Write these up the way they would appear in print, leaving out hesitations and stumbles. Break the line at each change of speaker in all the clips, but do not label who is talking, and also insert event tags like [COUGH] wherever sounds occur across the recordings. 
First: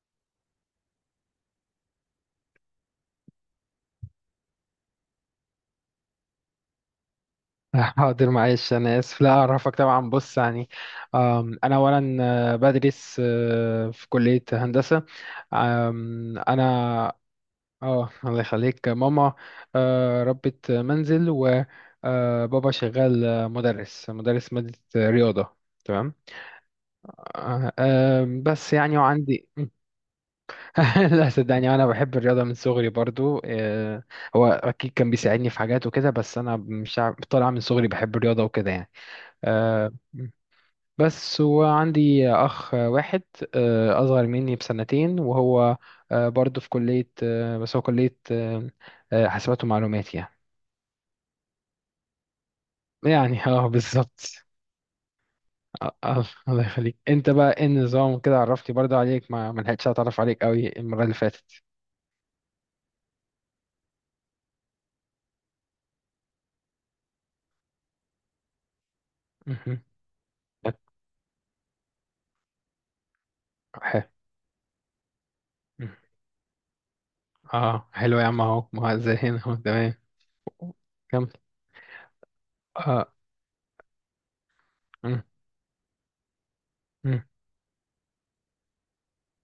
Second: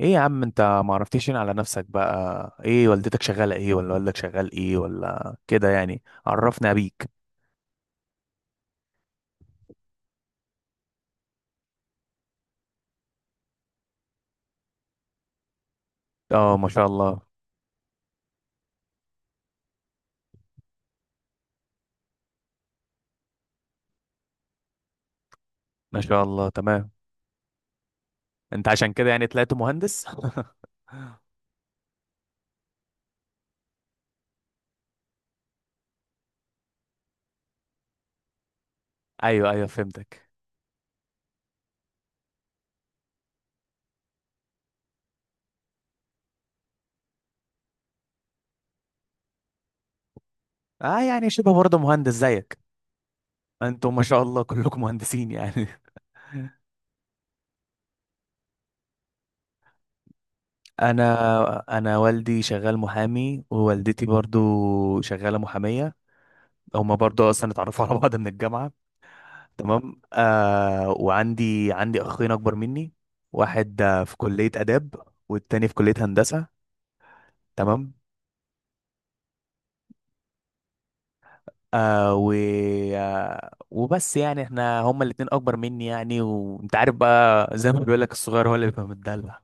ايه يا عم، انت ما عرفتيش هنا على نفسك؟ بقى ايه والدتك شغالة ايه، ولا والدك شغال ايه ولا كده يعني؟ عرفنا بيك.
[LAUGHS] حاضر معلش انا اسف لا اعرفك طبعا بص يعني. انا اولا بدرس في كلية هندسة. آم،
اه، ما شاء
انا
الله.
اه الله يخليك ماما. ربة منزل وبابا شغال، مدرس مادة رياضة.
ما
تمام.
شاء الله، تمام.
آه، آم،
انت
بس
عشان
يعني
كده يعني
وعندي.
طلعت مهندس؟
[LAUGHS] لا
[LAUGHS]
صدقني انا بحب الرياضة من صغري برضو. هو اكيد كان بيساعدني في حاجات وكده، بس انا مش عارف- طالع من صغري بحب الرياضة وكده يعني.
ايوه، ايوه،
آه،
فهمتك.
بس وعندي أخ واحد أصغر مني بسنتين، وهو برضه في كلية، آه، بس هو كلية آه، آه، حاسبات ومعلومات يعني.
اه، يعني شبه برضه مهندس زيك.
يعني [LAUGHS] اه
انتم ما شاء الله
بالظبط.
كلكم مهندسين يعني.
الله يخليك، انت بقى ايه النظام كده؟ عرفتي برضه عليك، ما لحقتش اتعرف عليك قوي
[LAUGHS]
المرة اللي
انا
فاتت.
انا والدي شغال محامي، ووالدتي برضه شغالة محامية. هما برضه اصلا اتعرفوا على بعض من الجامعة.
مهم. [LAUGHS]
تمام. وعندي اخين اكبر مني. واحد
حلو.
في كلية آداب، والتاني في كلية
مهم.
هندسة.
اه
تمام.
حلو يا عم، اهو ما هو زي هنا [LAUGHS] اهو تمام. كمل.
آه و
اه.
آه وبس يعني احنا هما
مم.
الاتنين اكبر مني، يعني وانت عارف
مم.
بقى، زي ما بيقول لك الصغير هو اللي بيبقى متدلع.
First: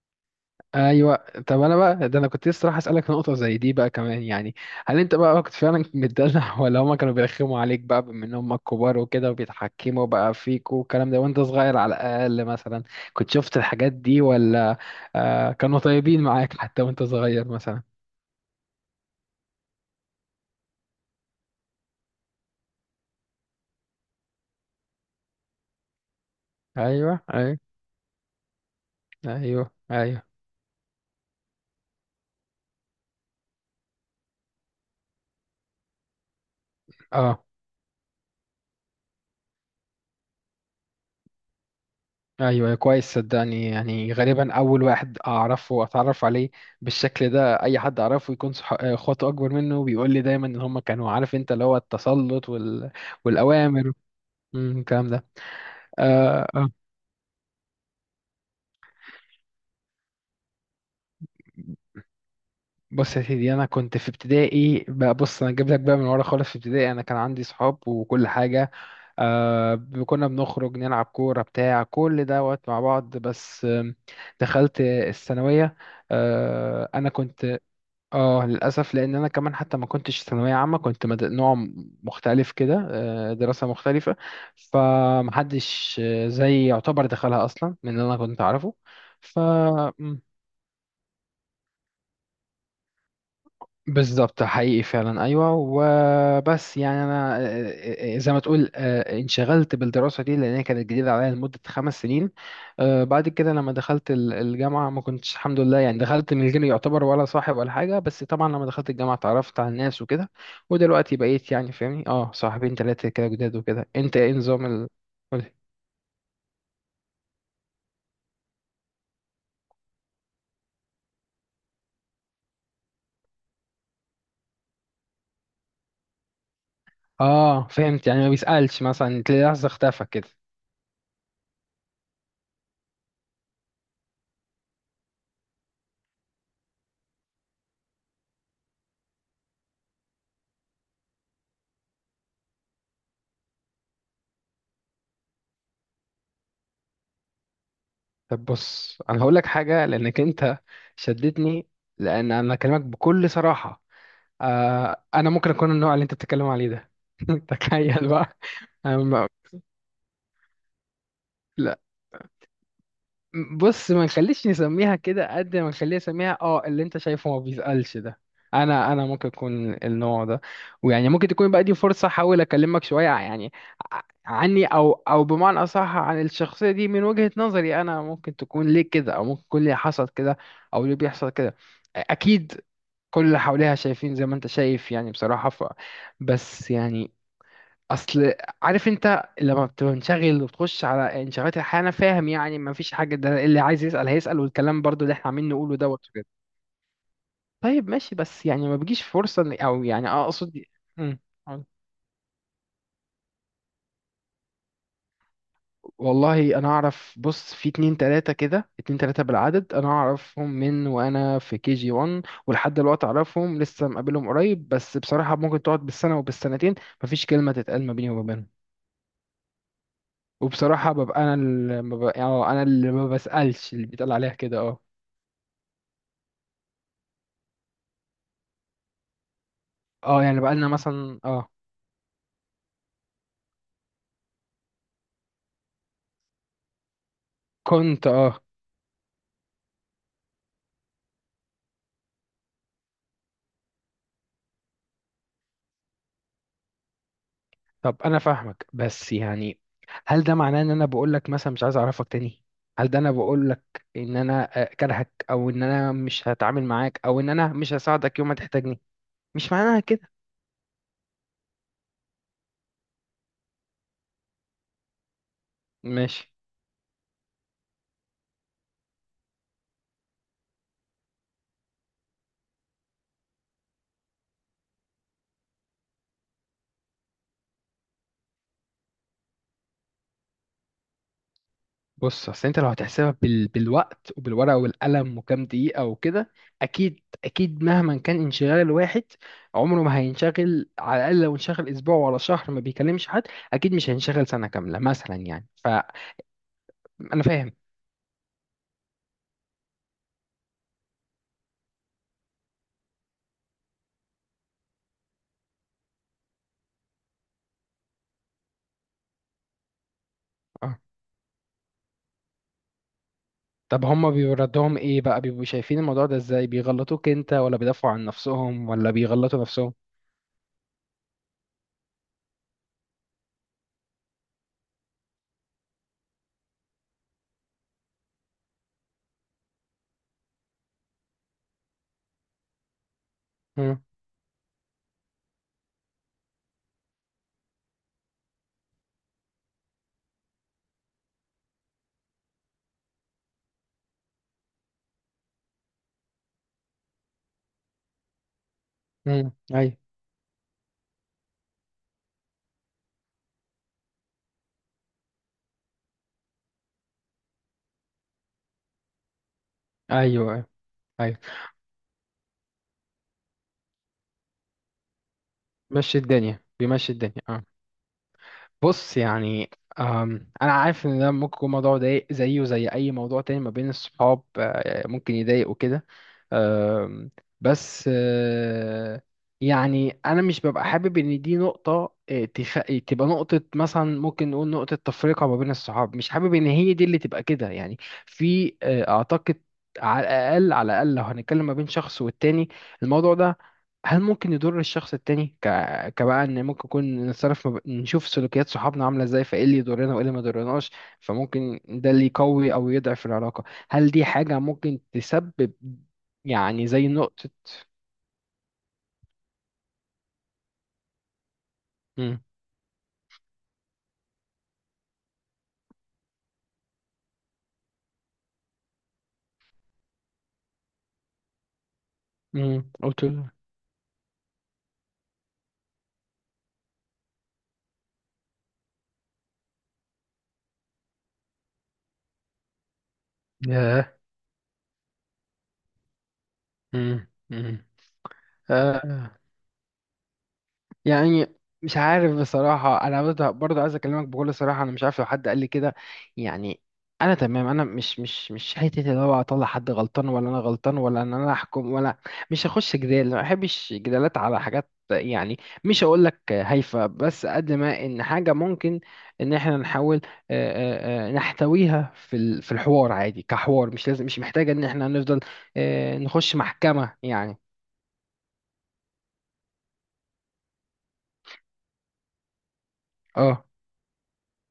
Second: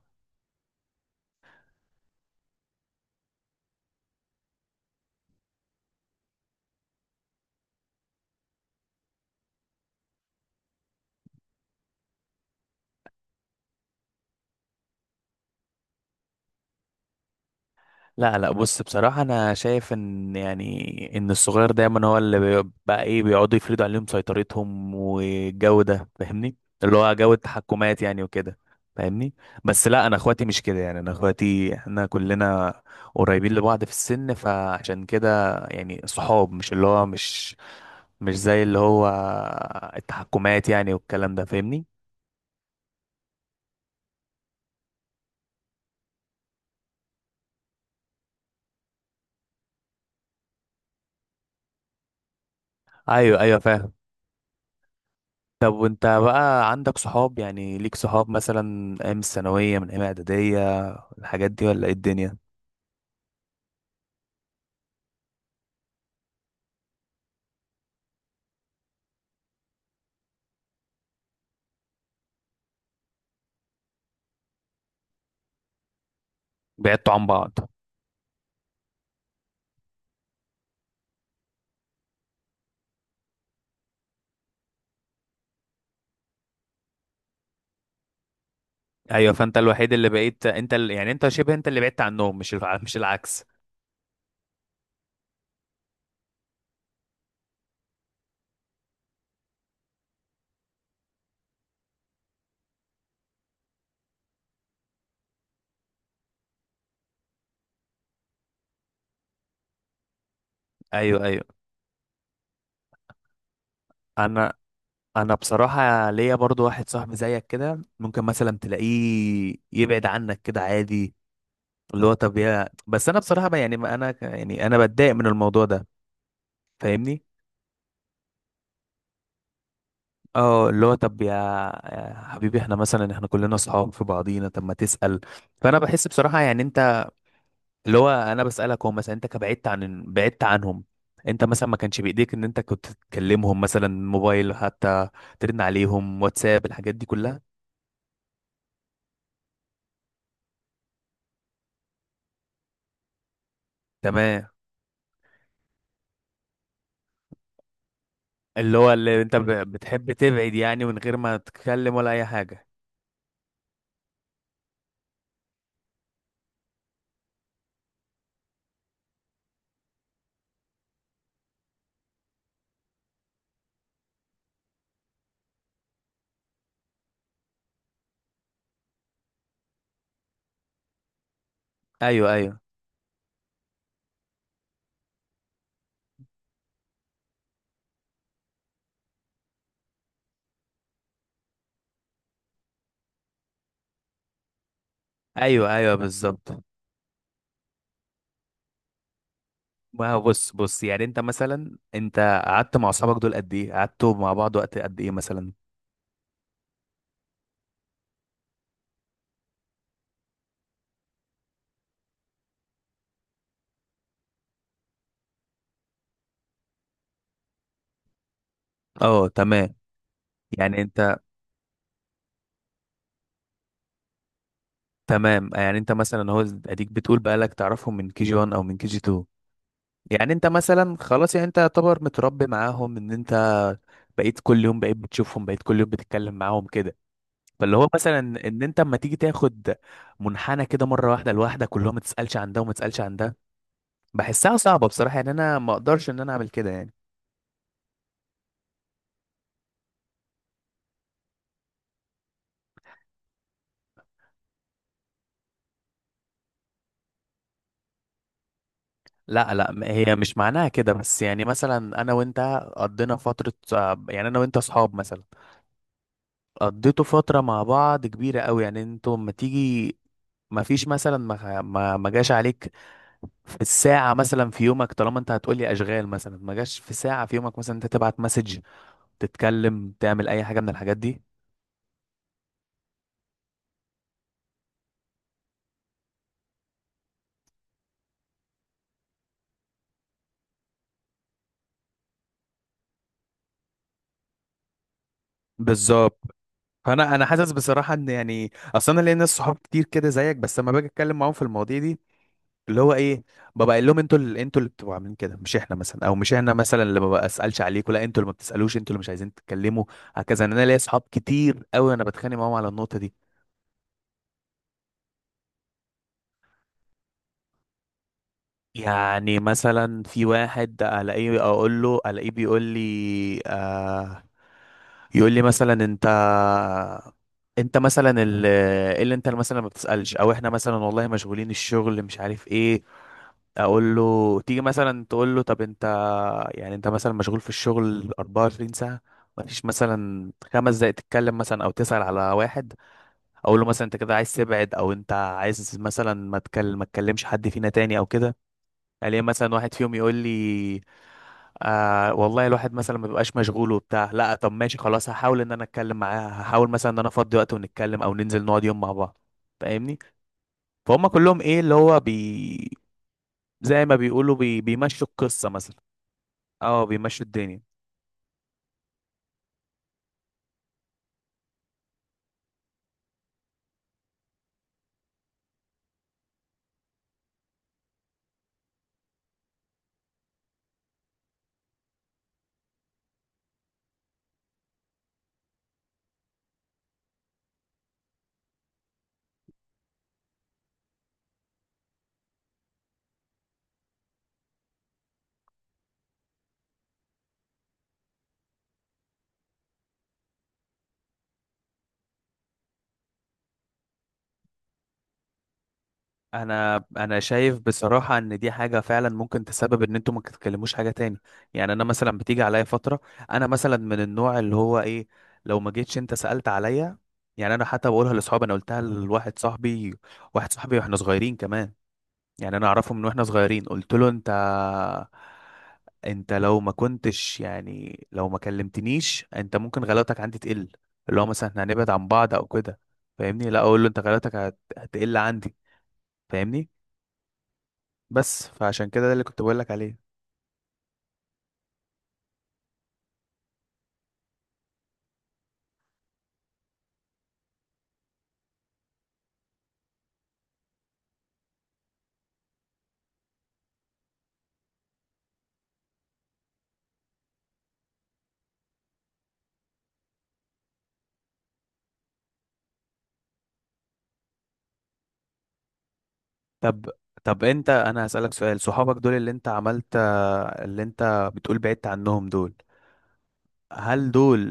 ايوه. طب انا بقى ده انا كنت لسه راح اسالك في نقطه زي دي بقى كمان يعني. هل انت بقى كنت فعلا متدلع [LAUGHS] ولا هما كانوا بيرخموا عليك بقى بما ان هما كبار وكده، وبيتحكموا بقى فيك والكلام ده وانت صغير، على الاقل مثلا كنت شفت الحاجات دي؟ ولا كانوا طيبين معاك حتى وانت صغير مثلا؟
لا، لا، بص، بصراحة أنا شايف إن يعني إن الصغير دايما هو اللي بقى إيه، بيقعدوا يفرضوا عليهم سيطرتهم والجو ده، فاهمني؟ اللي هو
ايوه
جو
ايوه.
التحكمات يعني وكده. فاهمني؟
ايوه
بس لا، أنا
ايوه.
إخواتي مش كده، يعني أنا إخواتي إحنا كلنا قريبين لبعض في السن، فعشان كده يعني صحاب، مش اللي هو
اه
مش، مش زي اللي هو التحكمات يعني والكلام ده، فاهمني؟
ايوه كويس. صدقني يعني غالبا اول واحد اعرفه، اتعرف عليه بالشكل ده، اي حد اعرفه يكون اخواته اكبر منه بيقول لي دايما ان هم كانوا، عارف انت، اللي هو التسلط وال...
أيوه، أيوه،
والاوامر
فاهم.
الكلام ده.
طب وانت
آه آه.
بقى عندك صحاب؟ يعني ليك صحاب مثلا ايام الثانوية، من ايام اعدادية، الحاجات دي، ولا ايه الدنيا؟
بص يا سيدي، انا كنت في ابتدائي بقى، بص انا جايب لك بقى من ورا خالص، في ابتدائي انا كان عندي صحاب وكل حاجه. كنا بنخرج نلعب كوره بتاع كل دوت مع بعض، بس دخلت الثانويه. آه، انا
بعدتوا عن بعض؟
كنت اه للاسف، لان انا كمان حتى ما كنتش ثانويه عامه، كنت مختلف كده، دراسه مختلفه. فمحدش زي يعتبر دخلها اصلا من اللي انا كنت اعرفه.
ايوه،
ف
فانت الوحيد اللي بقيت انت يعني انت شبه انت اللي بعدت عنهم، مش العكس.
بالظبط، حقيقي فعلا ايوه. وبس يعني انا، زي ما تقول، انشغلت بالدراسه دي لان هي كانت جديده عليا لمده خمس سنين. بعد كده لما دخلت الجامعه، ما كنتش الحمد لله يعني، دخلت من غير يعتبر ولا صاحب ولا حاجه. بس طبعا لما دخلت الجامعه اتعرفت على الناس وكده، ودلوقتي
ايوه، ايوه.
بقيت يعني، فاهمني، اه صاحبين ثلاثه كده جداد وكده. انت ايه
انا
نظام ال...؟
انا
قولي.
بصراحة ليا برضو واحد صاحبي زيك كده، ممكن مثلا تلاقيه يبعد عنك كده عادي. اللي هو طب يا، بس انا بصراحة بقى يعني ما انا يعني انا بتضايق من الموضوع ده، فاهمني؟
اه فهمت، يعني ما بيسالش، مثلا تلاقي لحظه اختفى كده.
اه، اللي هو طب يا، يا حبيبي احنا مثلا احنا كلنا اصحاب في بعضينا، طب ما تسأل. فانا بحس بصراحة يعني انت، اللي هو انا بسألك، هو مثلا انت كبعدت عن بعدت عنهم، انت مثلا ما كانش بايديك ان انت كنت تكلمهم مثلا موبايل حتى، ترن عليهم، واتساب الحاجات دي كلها.
طب بص انا هقول لك حاجه لانك انت شدتني، لان انا اكلمك بكل صراحه.
تمام.
آه انا ممكن اكون النوع اللي انت بتتكلم عليه ده [LAUGHS] تخيل بقى.
اللي هو
أنا
اللي
ما-
انت بتحب تبعد يعني، من غير ما
لا،
تتكلم ولا اي حاجة.
بص ما نخليش نسميها كده، قد ما نخليها نسميها اه اللي انت شايفه ما بيسألش ده. انا ممكن اكون النوع ده. ويعني ممكن تكون بقى دي فرصة احاول اكلمك شوية يعني، يعني عني، او بمعنى اصح عن الشخصية دي، من وجهة نظري، انا ممكن تكون ليه كده، او ممكن يكون ليه حصل كده، او ليه بيحصل كده.
ايوه، ايوه،
اكيد كل اللي حواليها شايفين زي ما انت شايف يعني، بصراحة. ف بس يعني اصل عارف انت لما بتبقى منشغل وبتخش على انشغالات الحياه، انا فاهم يعني، ما فيش حاجه، ده اللي عايز يسال هيسال، والكلام برضو اللي احنا عاملين
ايوه،
نقوله
ايوه،
دوت وكده.
بالظبط.
طيب ماشي، بس يعني ما بيجيش فرصه او يعني
ما هو بص،
اقصد.
بص، يعني انت
مم.
مثلا انت قعدت مع اصحابك دول قد ايه؟ قعدتوا مع بعض وقت قد ايه مثلا؟
والله انا اعرف، بص في اتنين تلاتة كده، اتنين تلاتة بالعدد، انا اعرفهم من وانا في كي جي 1 ولحد دلوقتي اعرفهم، لسه مقابلهم قريب. بس بصراحة ممكن تقعد بالسنة وبالسنتين مفيش كلمة تتقال ما بيني وما بينهم.
اه، تمام. يعني
وبصراحة
انت
ببقى أنا اللي ما ببقى يعني، أنا اللي ما بسألش، اللي بيتقال عليها كده اه.
تمام يعني انت مثلا هو اديك بتقول بقالك تعرفهم من كي جي 1 او من كي جي 2.
اه
يعني
يعني
انت
بقالنا
مثلا
مثلا
خلاص، يعني
اه.
انت يعتبر متربي معاهم، ان انت بقيت كل يوم، بقيت بتشوفهم، بقيت كل يوم بتتكلم معاهم كده. فاللي هو
كنت
مثلا
اه.
ان انت اما تيجي تاخد منحنى كده مره واحده لوحدك، كلهم ما تسالش عن ده وما تسالش عن ده، بحسها صعبه بصراحه، يعني انا ما اقدرش ان انا اعمل كده يعني.
طب أنا فاهمك، بس يعني هل ده معناه إن أنا بقولك مثلا مش عايز أعرفك تاني؟ هل ده أنا بقولك إن أنا، كارهك؟ أو إن أنا مش هتعامل معاك؟ أو إن أنا مش هساعدك يوم ما تحتاجني؟ مش
لا، لا،
معناها كده.
هي مش معناها كده، بس يعني مثلا انا وانت قضينا فتره، يعني انا وانت اصحاب مثلا،
ماشي.
قضيتوا فترة مع بعض كبيرة قوي، يعني انتوا لما تيجي ما فيش مثلا، ما جاش عليك في الساعة مثلا في يومك، طالما انت هتقولي اشغال مثلا، ما جاش في ساعة في يومك مثلا انت تبعت مسج، تتكلم، تعمل اي حاجة من الحاجات دي.
بص اصل انت لو هتحسبها بال... بالوقت وبالورقه والقلم وكام دقيقه وكده، اكيد اكيد مهما كان انشغال الواحد، عمره ما هينشغل. على الاقل لو انشغل اسبوع ولا شهر ما بيكلمش حد، اكيد مش هينشغل سنه كامله مثلا، يعني فانا
بالظبط. فانا
فاهم.
حاسس بصراحه ان يعني اصلا انا ليا ناس صحاب كتير كده زيك، بس لما باجي اتكلم معاهم في المواضيع دي، اللي هو ايه، ببقى قايل لهم انتوا اللي، انتوا اللي بتبقوا عاملين كده، مش احنا مثلا، او مش احنا مثلا اللي ما بسالش عليكم، لا انتوا اللي ما بتسالوش، انتوا اللي مش عايزين تتكلموا. هكذا، إن انا
اه.
ليا صحاب كتير قوي انا بتخانق معاهم على النقطه دي.
طب هما بيبقوا ردهم ايه بقى؟ بيبقوا شايفين الموضوع ده ازاي؟ بيغلطوك انت، ولا بيدافعوا عن نفسهم، ولا
يعني
بيغلطوا نفسهم؟
مثلا في واحد الاقيه اقول له، الاقيه بيقول لي يقول لي مثلا: انت، انت مثلا إيه اللي انت مثلا ما بتسألش، او احنا مثلا والله مشغولين، الشغل مش عارف ايه.
امم.
اقول له تيجي مثلا تقول له: طب انت، يعني انت مثلا مشغول في الشغل 24 ساعة؟ مفيش مثلا خمس دقايق تتكلم مثلا او تسأل على واحد؟ اقول له مثلا: انت كده عايز تبعد، او انت عايز مثلا ما تكلمش حد فينا تاني او كده؟ الاقي مثلا واحد
ايوه.
فيهم يقول لي: والله الواحد مثلا ما بيبقاش مشغول وبتاع. لا طب ماشي خلاص، هحاول ان انا اتكلم معاه، هحاول مثلا ان انا افضي وقت ونتكلم، او ننزل نقعد يوم مع بعض. فاهمني؟
ايوه
فهم
ايوه.
كلهم، ايه اللي هو زي ما بيقولوا بيمشوا القصة مثلا.
مشي الدنيا،
اه،
بيمشي الدنيا
بيمشوا
آه.
الدنيا.
بص يعني، انا عارف ان ده ممكن يكون موضوع ضايق، زيه وزي اي موضوع تاني ما بين الصحاب، ممكن يضايق وكده. أم، بس آه، يعني انا مش ببقى حابب ان دي نقطة، تبقى نقطة، مثلا ممكن نقول نقطة تفرقة ما بين الصحاب، مش حابب ان هي دي اللي تبقى كده يعني. في، اعتقد، على الاقل لو هنتكلم ما بين شخص والتاني، الموضوع ده هل ممكن يضر الشخص التاني؟ كبقى ان ممكن يكون نتصرف نشوف سلوكيات صحابنا عامله ازاي، فايه اللي يضرنا وايه اللي ما يضرناش. فممكن ده اللي يقوي او يضعف العلاقه. هل دي حاجه ممكن تسبب، يعني
انا
زي
انا
نقطه.
شايف بصراحه ان دي حاجه فعلا ممكن تسبب ان انتوا ما تتكلموش حاجه تاني. يعني انا مثلا
امم.
بتيجي عليا فتره، انا مثلا من النوع اللي هو ايه، لو ما جيتش انت سالت عليا. يعني انا حتى بقولها لاصحابي، انا قلتها لواحد صاحبي، واحد صاحبي واحنا صغيرين كمان، يعني انا اعرفه
قلت
من واحنا
له.
صغيرين، قلت له: انت، لو ما كنتش يعني لو ما كلمتنيش، انت ممكن غلاوتك عندي تقل، اللي هو مثلا احنا هنبعد عن بعض او كده. فاهمني؟ لا، اقول له:
ياه.
انت غلاوتك هتقل عندي. فاهمني؟
امم.
بس فعشان كده
امم.
ده اللي كنت بقولك عليه.
يعني مش عارف بصراحة، أنا برضه عايز أكلمك بكل صراحة. أنا مش عارف لو حد قال لي كده، يعني أنا تمام، أنا مش حتة اللي هو أطلع حد غلطان ولا أنا غلطان، ولا إن أنا أحكم، ولا مش هخش جدال، ما بحبش جدالات على حاجات يعني. مش هقول لك هايفة، بس قد ما إن حاجة ممكن، إن إحنا نحاول، نحتويها في في الحوار عادي كحوار. مش لازم، مش محتاجة إن إحنا نفضل، نخش
طب
محكمة يعني.
طب انت، انا هسألك سؤال. صحابك دول اللي انت عملت، اللي انت بتقول بعدت عنهم دول،
اه.
هل دول،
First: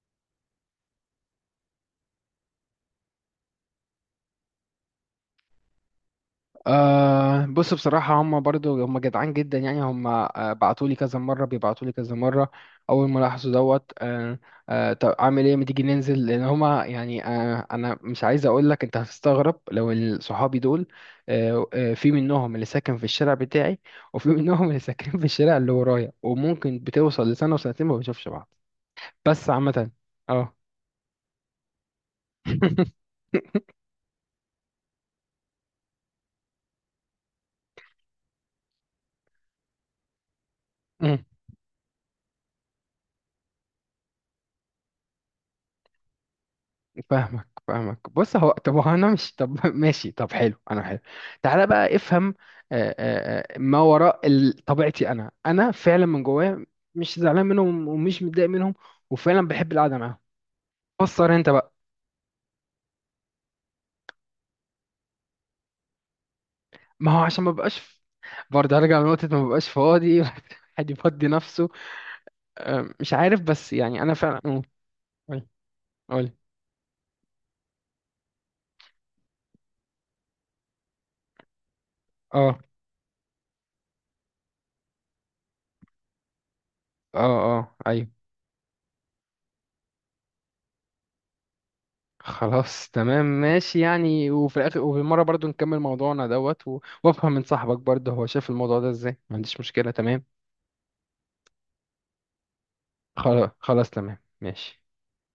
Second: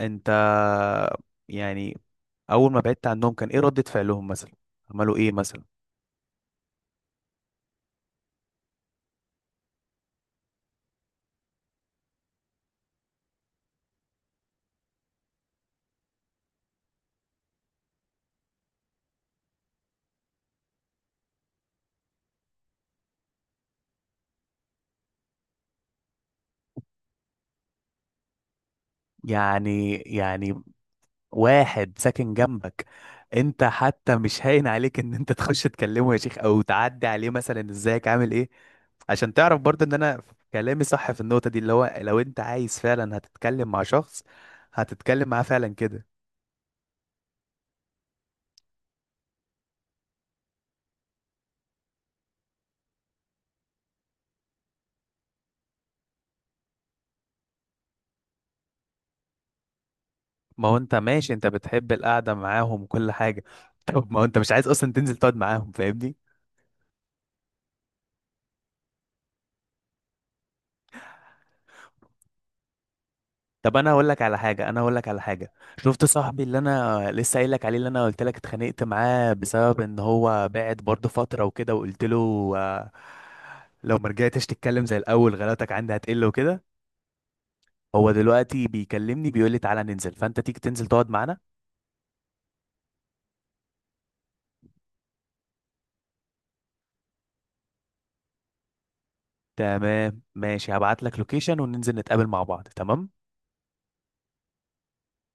انت، يعني، اول ما بعدت عنهم كان ايه ردة فعلهم مثلا؟ عملوا ايه مثلا؟
أه بص بصراحة، هم برضو هم جدعان جدا يعني. هم، بعتولي كذا مرة، بيبعتولي كذا مرة أول ما لاحظوا دوت. أه. أه طب أعمل إيه ما تيجي ننزل، لأن هما يعني، أه أنا مش عايز أقول لك أنت هتستغرب لو [LAUGHS] صحابي دول أه، في منهم اللي ساكن في الشارع بتاعي، وفي [LAUGHS] منهم اللي ساكن في الشارع اللي ورايا، وممكن بتوصل لسنة وسنتين ما بنشوفش بعض. بس عامة
يعني
أه.
يعني واحد ساكن جنبك؟
[LAUGHS]
انت حتى مش هاين عليك ان انت [LAUGHS] تخش تكلمه يا شيخ، او تعدي عليه مثلا: ازيك عامل ايه؟ عشان تعرف برضه ان انا كلامي صح في
[LAUGHS]
النقطة دي. اللي هو لو انت عايز فعلا هتتكلم مع شخص، هتتكلم معاه فعلا كده.
فاهمك فاهمك. بص هو طب هو انا مش طب [LAUGHS] ماشي طب حلو انا حلو. تعالى بقى افهم، ما وراء طبيعتي. انا فعلا من جوايا مش زعلان منهم ومش متضايق منهم، وفعلا بحب القعده معاهم.
ما هو انت ماشي،
فسر
انت
انت بقى.
بتحب القعدة معاهم وكل حاجة [LAUGHS] طب ما هو انت مش عايز اصلا تنزل تقعد معاهم، فاهمني؟
ما هو عشان ما بقاش ف- برضه هرجع لنقطه ما بقاش فاضي [LAUGHS] حد يفضي نفسه، مش عارف. بس
طب انا
يعني
هقول
انا
لك على
فعلا قول.
حاجه انا هقول لك على حاجه. شفت
قول.
صاحبي اللي انا لسه قايل لك عليه، اللي انا قلت لك اتخانقت معاه، بسبب ان هو بعد برضه فتره وكده، وقلت له
اه
لو ما رجعتش تتكلم زي الاول غلطك عندي هتقل وكده.
اه اه ايوه.
هو دلوقتي بيكلمني بيقول لي: تعالى ننزل، فانت تيجي تنزل تقعد معانا.
خلاص تمام ماشي، يعني وفي الاخر وفي المره برضو نكمل موضوعنا دوت وافهم من صاحبك برضه هو شايف الموضوع ده ازاي، ما عنديش مشكله
تمام
تمام.
ماشي، هبعت لك لوكيشن وننزل نتقابل مع بعض. تمام.
خلاص خلاص تمام ماشي.